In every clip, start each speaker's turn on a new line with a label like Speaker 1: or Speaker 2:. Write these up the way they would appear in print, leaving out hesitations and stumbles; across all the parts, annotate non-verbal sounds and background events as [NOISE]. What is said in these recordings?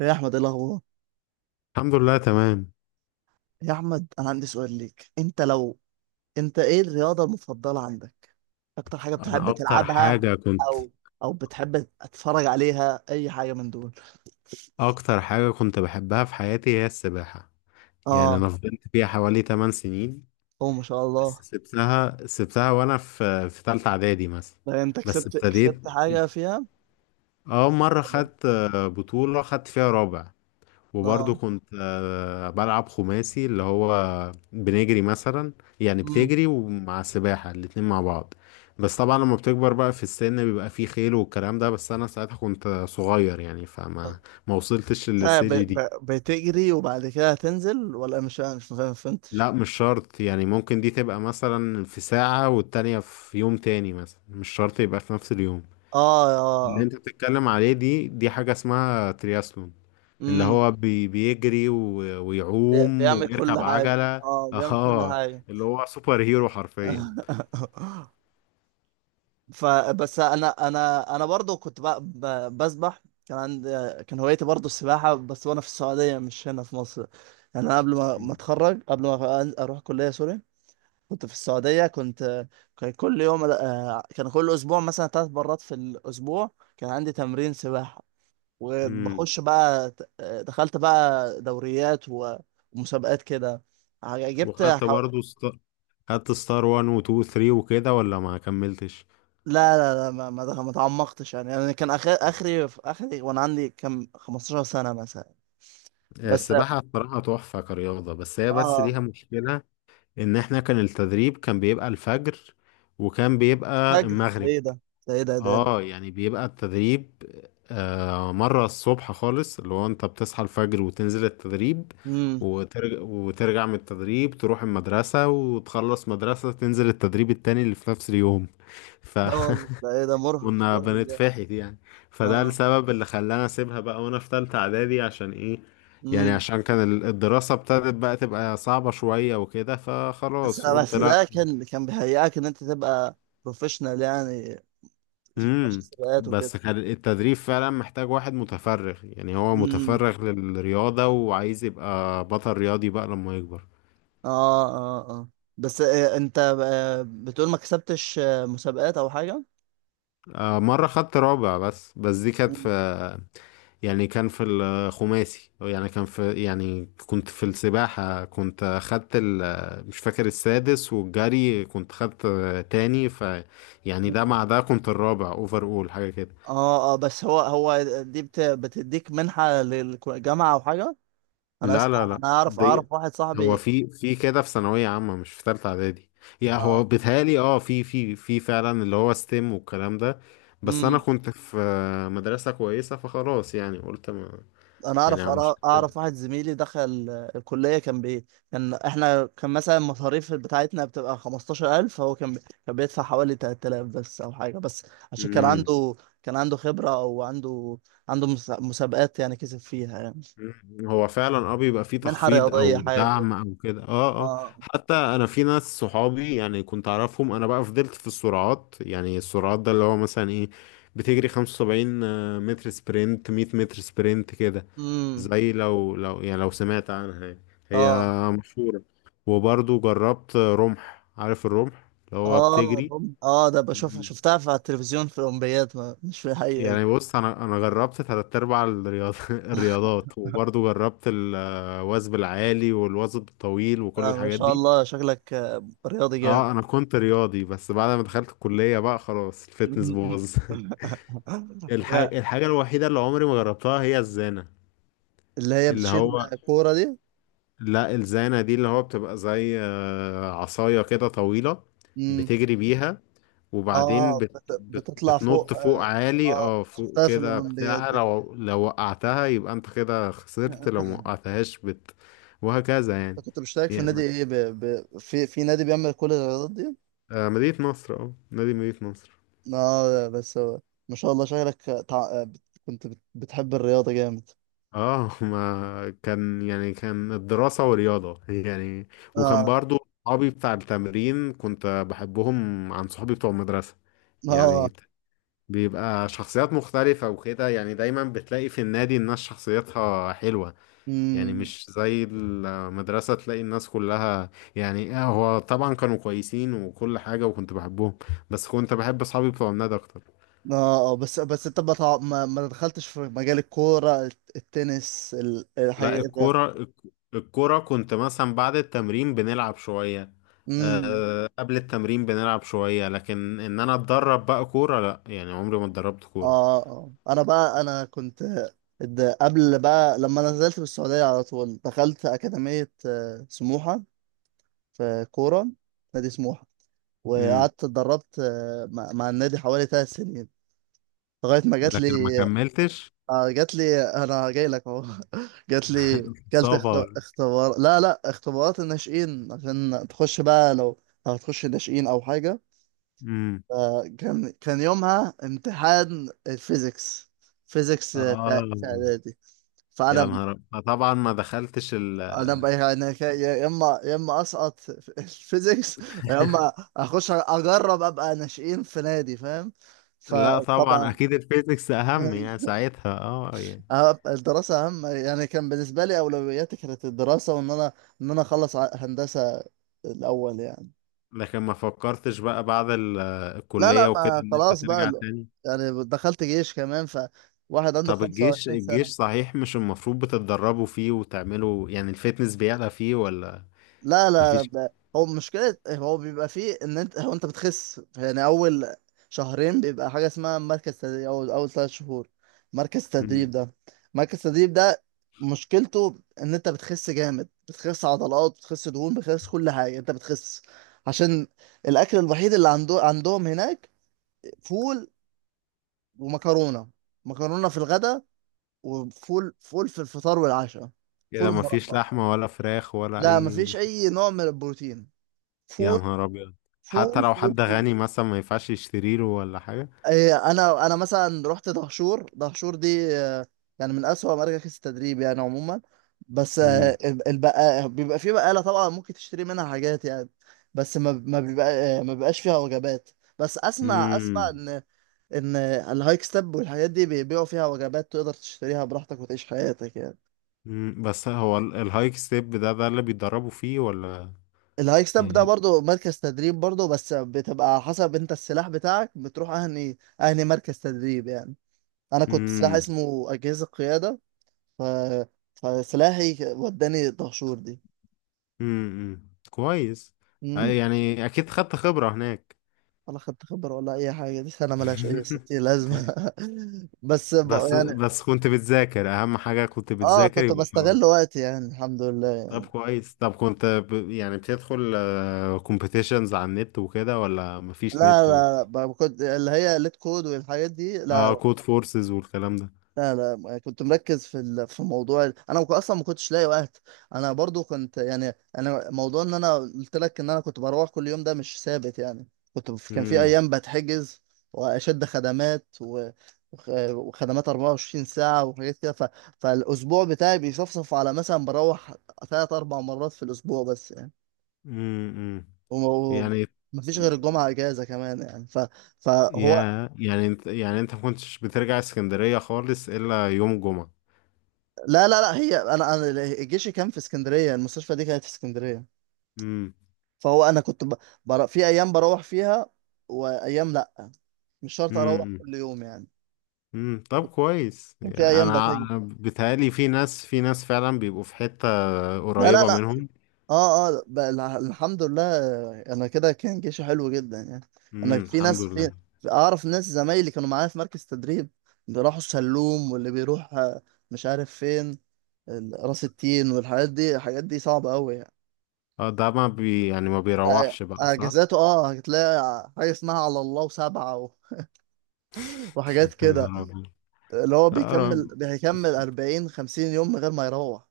Speaker 1: يا احمد، ايه الاخبار؟
Speaker 2: الحمد لله تمام
Speaker 1: يا احمد، انا عندي سؤال ليك. انت ايه الرياضه المفضله عندك؟ اكتر حاجه
Speaker 2: انا
Speaker 1: بتحب
Speaker 2: اكتر
Speaker 1: تلعبها؟
Speaker 2: حاجة كنت
Speaker 1: او او بتحب تتفرج عليها، اي حاجه من دول؟
Speaker 2: اكتر حاجة كنت بحبها في حياتي هي السباحة. يعني
Speaker 1: اه.
Speaker 2: انا فضلت فيها حوالي 8 سنين.
Speaker 1: هو ما شاء الله.
Speaker 2: بس سبتها وانا في تالتة اعدادي مثلا.
Speaker 1: ده انت
Speaker 2: بس
Speaker 1: كسبت
Speaker 2: ابتديت،
Speaker 1: كسبت حاجه فيها؟
Speaker 2: اه مرة خدت بطولة خدت فيها رابع.
Speaker 1: اه.
Speaker 2: وبرضه كنت بلعب خماسي اللي هو بنجري مثلا، يعني
Speaker 1: امم
Speaker 2: بتجري ومع السباحة الاتنين مع بعض. بس طبعا لما بتكبر بقى في السن بيبقى فيه خيل والكلام ده، بس انا ساعتها كنت صغير يعني، فما ما وصلتش للسيجي دي.
Speaker 1: بتجري وبعد كده هتنزل، ولا مش؟ ما فهمتش.
Speaker 2: لا مش شرط يعني، ممكن دي تبقى مثلا في ساعة والتانية في يوم تاني مثلا، مش شرط يبقى في نفس اليوم.
Speaker 1: اه،
Speaker 2: اللي
Speaker 1: اه.
Speaker 2: انت بتتكلم عليه دي حاجة اسمها ترياسلون، اللي
Speaker 1: امم
Speaker 2: هو بيجري ويعوم
Speaker 1: بيعمل كل
Speaker 2: وبيركب
Speaker 1: حاجه،
Speaker 2: عجلة
Speaker 1: اه،
Speaker 2: [LAUGHS]
Speaker 1: بيعمل كل
Speaker 2: اه
Speaker 1: حاجه.
Speaker 2: اللي هو سوبر هيرو حرفيا.
Speaker 1: [LAUGHS] فبس انا برضو كنت بقى بسبح، كان عندي. كان هوايتي برضو السباحه بس، وانا في السعوديه، مش هنا في مصر. يعني انا قبل ما اتخرج، قبل ما اروح كليه، سوري. كنت في السعوديه، كنت. كان كل يوم، كان كل اسبوع مثلا 3 مرات في الاسبوع. كان عندي تمرين سباحه.
Speaker 2: امم.
Speaker 1: وبخش بقى، دخلت بقى دوريات، ومسابقات كده. جبت
Speaker 2: وخدت
Speaker 1: ح-
Speaker 2: برضو خدت ستار 1 و 2 و 3 وكده، ولا ما كملتش؟
Speaker 1: لا، لا، لا، ما تعمقتش يعني. انا كان اخري في اخري، وانا عندي كم 15 سنة مثلا. بس.
Speaker 2: السباحة بصراحة تحفة كرياضة، بس هي بس
Speaker 1: اه.
Speaker 2: ليها مشكلة، إن إحنا كان التدريب كان بيبقى الفجر وكان بيبقى
Speaker 1: فجر ده
Speaker 2: المغرب.
Speaker 1: ايه ده؟ ده ايه ده؟
Speaker 2: اه يعني بيبقى التدريب، مرة الصبح خالص اللي هو انت بتصحى الفجر وتنزل التدريب،
Speaker 1: امم
Speaker 2: وترجع من التدريب تروح المدرسة، وتخلص مدرسة تنزل التدريب التاني اللي في نفس اليوم. فكنا
Speaker 1: ده ايه ده؟ مرهق،
Speaker 2: [LAUGHS]
Speaker 1: مرهق جامد.
Speaker 2: بنتفحت يعني. فده
Speaker 1: اه.
Speaker 2: السبب اللي خلاني اسيبها بقى وانا في تالتة اعدادي، عشان ايه؟ يعني
Speaker 1: امم
Speaker 2: عشان كان الدراسة ابتدت بقى تبقى صعبة شوية وكده،
Speaker 1: بس
Speaker 2: فخلاص قلت
Speaker 1: بس
Speaker 2: لا.
Speaker 1: ده كان بيهيئك ان انت تبقى بروفيشنال يعني، في ماتش
Speaker 2: امم.
Speaker 1: السباقات وكده.
Speaker 2: بس كان التدريب فعلا محتاج واحد متفرغ، يعني هو
Speaker 1: امم
Speaker 2: متفرغ للرياضة وعايز يبقى بطل رياضي بقى لما يكبر.
Speaker 1: اه، اه. اه، بس انت، بتقول ما كسبتش مسابقات او حاجة؟
Speaker 2: مرة خدت رابع، بس دي كانت في، يعني كان في الخماسي، يعني كان في، يعني كنت في السباحة كنت خدت ال مش فاكر السادس، والجري كنت خدت تاني. ف يعني ده
Speaker 1: مم.
Speaker 2: مع ده كنت الرابع اوفر اول حاجة كده.
Speaker 1: اه، اه، بس هو دي بتديك منحة للجامعة او حاجة؟ انا
Speaker 2: لا،
Speaker 1: اسمع،
Speaker 2: لا، لا.
Speaker 1: انا اعرف
Speaker 2: دي
Speaker 1: اعرف واحد
Speaker 2: هو
Speaker 1: صاحبي.
Speaker 2: في كده في ثانوية عامة مش في تالتة إعدادي. يعني هو
Speaker 1: اه.
Speaker 2: بيتهيألي اه في فعلا اللي هو ستيم والكلام ده. بس أنا
Speaker 1: امم
Speaker 2: كنت في مدرسة كويسة، فخلاص يعني قلت ما.
Speaker 1: انا
Speaker 2: يعني
Speaker 1: اعرف
Speaker 2: مش
Speaker 1: أرا- اعرف واحد زميلي دخل الكلية، كان بي. كان احنا، كان مثلا المصاريف بتاعتنا بتبقى 15,000، هو كان كان بيدفع حوالي 3000 بس او حاجة بس. عشان كان
Speaker 2: هتم.
Speaker 1: عنده، كان عنده خبرة او عنده، عنده مسابقات يعني، كسب فيها يعني.
Speaker 2: مم. هو فعلا اه بيبقى فيه
Speaker 1: منحة
Speaker 2: تخفيض
Speaker 1: رياضية،
Speaker 2: او
Speaker 1: حاجة كده.
Speaker 2: دعم او كده. اه اه،
Speaker 1: اه.
Speaker 2: حتى انا في ناس صحابي يعني كنت اعرفهم، انا بقى فضلت في السرعات، يعني السرعات ده اللي هو مثلا ايه، بتجري 75 متر سبرنت، 100 متر سبرنت كده.
Speaker 1: امم
Speaker 2: زي لو يعني، لو سمعت عنها يعني. هي
Speaker 1: اه،
Speaker 2: مشهورة. وبرضو جربت رمح، عارف الرمح اللي هو
Speaker 1: اه.
Speaker 2: بتجري.
Speaker 1: ده بشوفها
Speaker 2: مم.
Speaker 1: شفتها في، التلفزيون في الأولمبياد، ما مش في الحقيقة دي.
Speaker 2: يعني بص انا جربت تلات ارباع [LAUGHS] الرياضات، وبرضو جربت الوثب العالي والوثب الطويل وكل
Speaker 1: ما
Speaker 2: الحاجات
Speaker 1: شاء
Speaker 2: دي.
Speaker 1: الله، شكلك رياضي جامد.
Speaker 2: اه انا كنت رياضي، بس بعد ما دخلت الكلية بقى خلاص الفتنس باظ
Speaker 1: [LAUGHS]
Speaker 2: [LAUGHS]
Speaker 1: لا.
Speaker 2: الحاجة الوحيدة اللي عمري ما جربتها هي الزانة.
Speaker 1: اللي هي
Speaker 2: اللي
Speaker 1: بتشيل
Speaker 2: هو
Speaker 1: كورة دي؟
Speaker 2: لا الزانة دي اللي هو بتبقى زي عصاية كده طويلة،
Speaker 1: امم
Speaker 2: بتجري بيها وبعدين
Speaker 1: اه، بتطلع
Speaker 2: بتنط
Speaker 1: فوق
Speaker 2: فوق
Speaker 1: اه,
Speaker 2: عالي اه فوق
Speaker 1: شفتها في
Speaker 2: كده
Speaker 1: الأولمبياد
Speaker 2: بتاع،
Speaker 1: دي برضه.
Speaker 2: لو وقعتها يبقى انت كده خسرت، لو ما
Speaker 1: [LAUGHS]
Speaker 2: وقعتهاش وهكذا يعني.
Speaker 1: أنت كنت مشترك في
Speaker 2: يعني
Speaker 1: نادي ايه؟ في نادي بيعمل كل الرياضات دي؟
Speaker 2: مدينة نصر. اه نادي مدينة نصر.
Speaker 1: اه، بس ما شاء الله، شكلك، كنت بتحب الرياضة جامد.
Speaker 2: اه [LAUGHS] ما كان يعني كان الدراسة ورياضة يعني، وكان
Speaker 1: اه،
Speaker 2: برضو صحابي بتاع التمرين كنت بحبهم عن صحابي بتوع المدرسة.
Speaker 1: اه.
Speaker 2: يعني بيبقى شخصيات مختلفة وكده، يعني دايما بتلاقي في النادي الناس شخصيتها حلوة، يعني
Speaker 1: امم
Speaker 2: مش زي المدرسة تلاقي الناس كلها. يعني هو طبعا كانوا كويسين وكل حاجة وكنت بحبهم، بس كنت بحب أصحابي بتوع النادي أكتر.
Speaker 1: اه، اه. بس انت، ما تع- ما ما دخلتش في مجال الكورة، التنس،
Speaker 2: لا
Speaker 1: الحاجة ده.
Speaker 2: الكورة الكورة كنت مثلا بعد التمرين بنلعب شوية،
Speaker 1: امم
Speaker 2: أه قبل التمرين بنلعب شوية، لكن إن أنا أتدرب بقى كورة لا، يعني عمري ما اتدربت كورة.
Speaker 1: اه، اه. انا بقى، انا كنت. قبل بقى لما نزلت من السعودية على طول، دخلت أكاديمية سموحة، في كورة، نادي سموحة.
Speaker 2: امم.
Speaker 1: وقعدت اتدربت مع النادي حوالي 3 سنين، لغاية ما جات لي.
Speaker 2: لكن ما كملتش.
Speaker 1: اه، جات لي، انا جاي لك اهو. [LAUGHS] جات لي. كلت اخت...
Speaker 2: صبر.
Speaker 1: اختبار، لا، لا، اختبارات الناشئين، عشان تخش بقى، لو هتخش ناشئين او حاجه.
Speaker 2: امم.
Speaker 1: كان يومها امتحان الفيزيكس. فيزيكس في
Speaker 2: اه
Speaker 1: اعدادي.
Speaker 2: يا
Speaker 1: فانا
Speaker 2: نهار طبعا ما دخلتش ال
Speaker 1: انا بقى يعني، يا اما اسقط في [LAUGHS] الفيزيكس، يا
Speaker 2: [LAUGHS]
Speaker 1: اما اخش اجرب ابقى ناشئين في نادي، فاهم؟
Speaker 2: لا طبعا
Speaker 1: فطبعا.
Speaker 2: اكيد الفيزيكس اهم، يعني
Speaker 1: [LAUGHS]
Speaker 2: ساعتها اه يعني.
Speaker 1: اه، الدراسة أهم يعني، كان بالنسبة لي أولوياتي كانت الدراسة، وإن أنا، إن أنا أخلص هندسة الأول يعني.
Speaker 2: لكن ما فكرتش بقى بعد
Speaker 1: لا، لا،
Speaker 2: الكلية وكده
Speaker 1: ما
Speaker 2: ان انت
Speaker 1: خلاص بقى
Speaker 2: ترجع
Speaker 1: ال-
Speaker 2: تاني.
Speaker 1: يعني دخلت جيش كمان، فواحد عنده
Speaker 2: طب الجيش،
Speaker 1: 25
Speaker 2: الجيش
Speaker 1: سنة.
Speaker 2: صحيح مش المفروض بتتدربوا فيه وتعملوا يعني الفتنس بيعلى فيه ولا؟
Speaker 1: لا، لا، لا،
Speaker 2: مفيش.
Speaker 1: هو مشكلة، هو بيبقى فيه ان انت، انت بتخس يعني، اول شهرين بيبقى حاجة اسمها مركز تدريب، او اول 3 شهور. مركز تدريب
Speaker 2: مم.
Speaker 1: ده، مركز تدريب ده مشكلته، ان انت بتخس جامد، بتخس عضلات، بتخس دهون، بتخس كل حاجة، انت بتخس عشان الاكل الوحيد اللي عندهم هناك، فول، ومكرونة، مكرونة في الغداء، وفول، فول في الفطار والعشاء. فول
Speaker 2: كده مفيش
Speaker 1: ومربى.
Speaker 2: لحمة ولا فراخ ولا
Speaker 1: لا،
Speaker 2: اي
Speaker 1: مفيش
Speaker 2: لحمة.
Speaker 1: اي نوع من البروتين.
Speaker 2: يا نهار ابيض. حتى
Speaker 1: فول،
Speaker 2: لو
Speaker 1: فول،
Speaker 2: حد
Speaker 1: فول.
Speaker 2: غني مثلا ما ينفعش يشتري له ولا حاجة.
Speaker 1: إيه، انا مثلا رحت دهشور، دهشور دي يعني من اسوأ مراكز التدريب يعني عموما. بس
Speaker 2: مم.
Speaker 1: آه، بيبقى في بقالة طبعا، ممكن تشتري منها حاجات يعني، بس ما بيبقى، ما بيبقاش فيها وجبات. بس اسمع، اسمع،
Speaker 2: مم.
Speaker 1: ان ان الهايك ستيب والحاجات دي بيبيعوا فيها وجبات، تقدر تشتريها براحتك وتعيش حياتك يعني.
Speaker 2: مم. بس هو الهايك ستيب ده ده اللي بيتدربوا فيه ولا؟
Speaker 1: الهايك ستيب ده
Speaker 2: يعني.
Speaker 1: برضو مركز تدريب برضو، بس بتبقى على حسب انت السلاح بتاعك، بتروح اهني، اهني مركز تدريب يعني. انا كنت سلاح
Speaker 2: مم.
Speaker 1: اسمه اجهزه قياده. ف... فسلاحي وداني دهشور دي.
Speaker 2: كويس. أي
Speaker 1: مم.
Speaker 2: يعني اكيد خدت خبرة هناك.
Speaker 1: ولا خدت خبره ولا اي حاجه، دي سنه ملهاش اي ستين
Speaker 2: [LAUGHS]
Speaker 1: لازمه. [LAUGHS] بس،
Speaker 2: بس
Speaker 1: يعني،
Speaker 2: بس كنت بتذاكر اهم حاجة، كنت
Speaker 1: اه،
Speaker 2: بتذاكر
Speaker 1: كنت
Speaker 2: يبقى
Speaker 1: بستغل
Speaker 2: خلاص.
Speaker 1: وقتي يعني، الحمد لله
Speaker 2: طب
Speaker 1: يعني.
Speaker 2: كويس، طب كنت يعني بتدخل كومبيتيشنز على النت وكده ولا
Speaker 1: لا،
Speaker 2: مفيش نت و...
Speaker 1: لا، لا. كنت اللي هي ليت كود والحاجات دي،
Speaker 2: اه
Speaker 1: لا.
Speaker 2: كود فورسز والكلام ده.
Speaker 1: لا، لا، ما كنت مركز في، في موضوع انا، اصلا ما كنتش لاقي وقت. انا برضو كنت يعني، انا موضوع ان انا قلت لك ان انا كنت بروح كل يوم، ده مش ثابت يعني. كان في
Speaker 2: امم.
Speaker 1: ايام بتحجز، واشد خدمات، وخدمات 24 ساعة وحاجات كده، فالاسبوع بتاعي بيصفصف على، مثلا بروح 3-4 مرات في الاسبوع بس يعني.
Speaker 2: امم. امم.
Speaker 1: وما
Speaker 2: يعني
Speaker 1: مفيش غير الجمعة اجازة كمان يعني، فهو.
Speaker 2: يا يعني انت، يعني انت ما كنتش بترجع اسكندرية خالص الا يوم جمعة.
Speaker 1: لا، لا، لا، هي انا جيشي كان في اسكندرية، المستشفى دي كانت في اسكندرية.
Speaker 2: امم.
Speaker 1: فهو انا كنت في ايام بروح فيها، وايام لا، مش شرط
Speaker 2: امم.
Speaker 1: اروح
Speaker 2: امم.
Speaker 1: كل يوم يعني.
Speaker 2: طب كويس
Speaker 1: كان في
Speaker 2: يعني
Speaker 1: ايام
Speaker 2: انا، مم،
Speaker 1: بتجي.
Speaker 2: أنا بيتهيألي في ناس فعلا بيبقوا في حتة
Speaker 1: لا، لا،
Speaker 2: قريبة
Speaker 1: لا،
Speaker 2: منهم.
Speaker 1: اه، اه، الحمد لله، انا كده كان جيشي حلو جدا يعني. انا في
Speaker 2: الحمد
Speaker 1: ناس،
Speaker 2: لله.
Speaker 1: اعرف ناس زمايلي كانوا معايا في مركز تدريب، بيروحوا السلوم، واللي بيروح مش عارف فين، راس التين والحاجات دي، الحاجات دي صعبة قوي يعني.
Speaker 2: اه ده ما بي يعني ما بيروحش بقى صح.
Speaker 1: اجازاته، هتلاقي حاجة اسمها على الله وسبعة، [LAUGHS] وحاجات
Speaker 2: [LAUGHS] يا
Speaker 1: كده،
Speaker 2: نهار أبيض.
Speaker 1: اللي هو
Speaker 2: لا رب...
Speaker 1: بيكمل 40-50 يوم من غير ما يروح.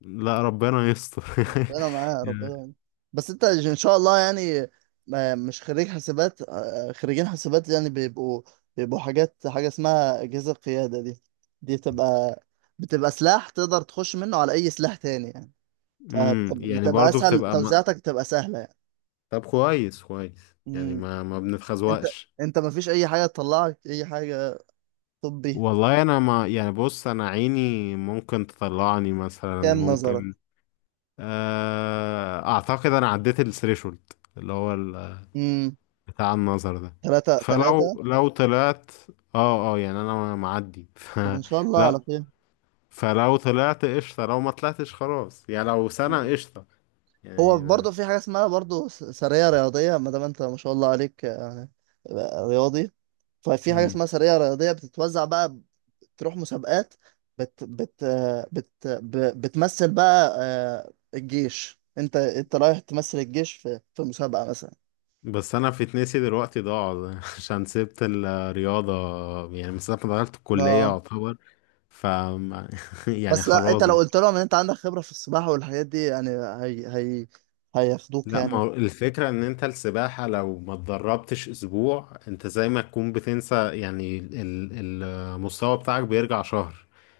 Speaker 2: لا ربنا يستر.
Speaker 1: ربنا
Speaker 2: [LAUGHS]
Speaker 1: معاه، ربنا
Speaker 2: يعني.
Speaker 1: معاه. بس انت ان شاء الله يعني، مش خريج حسابات، خريجين حسابات يعني بيبقوا، بيبقوا حاجات، حاجة اسمها أجهزة قيادة دي، دي بتبقى، بتبقى سلاح تقدر تخش منه على أي سلاح تاني يعني،
Speaker 2: امم. يعني
Speaker 1: فبتبقى
Speaker 2: برضو
Speaker 1: صح، أسهل، كده
Speaker 2: بتبقى ما...
Speaker 1: توزيعاتك بتبقى سهلة يعني.
Speaker 2: طب كويس كويس يعني
Speaker 1: مم.
Speaker 2: ما ما
Speaker 1: انت
Speaker 2: بنتخزوقش.
Speaker 1: انت مفيش أي حاجة تطلعك، أي حاجة طبي؟
Speaker 2: والله انا ما يعني، بص انا عيني ممكن تطلعني مثلا،
Speaker 1: كام نظرك؟
Speaker 2: ممكن اعتقد انا عديت الثريشولد اللي هو
Speaker 1: امم
Speaker 2: بتاع النظر ده.
Speaker 1: تلاتة تلاتة.
Speaker 2: فلو طلعت، اه اه يعني انا معدي [LAUGHS] ف.
Speaker 1: طب إن شاء الله
Speaker 2: لا،
Speaker 1: على خير.
Speaker 2: فلو طلعت قشطة، لو ما طلعتش خلاص يعني، لو سنة قشطة
Speaker 1: هو
Speaker 2: يعني.
Speaker 1: برضه في حاجة اسمها برضه، سرية رياضية، ما دام انت ما شاء الله عليك يعني، رياضي، ففي حاجة
Speaker 2: مم.
Speaker 1: اسمها سرية رياضية بتتوزع بقى، تروح مسابقات، بت بت بتمثل بقى الجيش، انت رايح تمثل الجيش في مسابقة مثلا.
Speaker 2: بس انا في تنسي دلوقتي ضاع [LAUGHS] عشان سبت الرياضة، يعني من ساعة ما دخلت الكلية
Speaker 1: ما
Speaker 2: يعتبر. ف [LAUGHS] يعني
Speaker 1: بس لا، انت
Speaker 2: خلاص.
Speaker 1: لو قلت لهم ان انت عندك خبرة في السباحة والحاجات دي يعني، هي هياخدوك
Speaker 2: لا، ما
Speaker 1: يعني.
Speaker 2: هو الفكرة ان انت السباحة لو ما اتدربتش اسبوع انت زي ما تكون بتنسى، يعني المستوى بتاعك بيرجع شهر.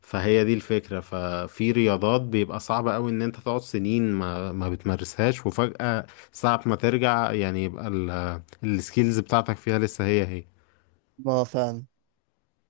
Speaker 2: فهي دي الفكرة، ففي رياضات بيبقى صعب قوي ان انت تقعد سنين ما بتمارسهاش، وفجأة ساعة ما ترجع يعني يبقى السكيلز بتاعتك فيها لسه هي هي
Speaker 1: ما فعلا.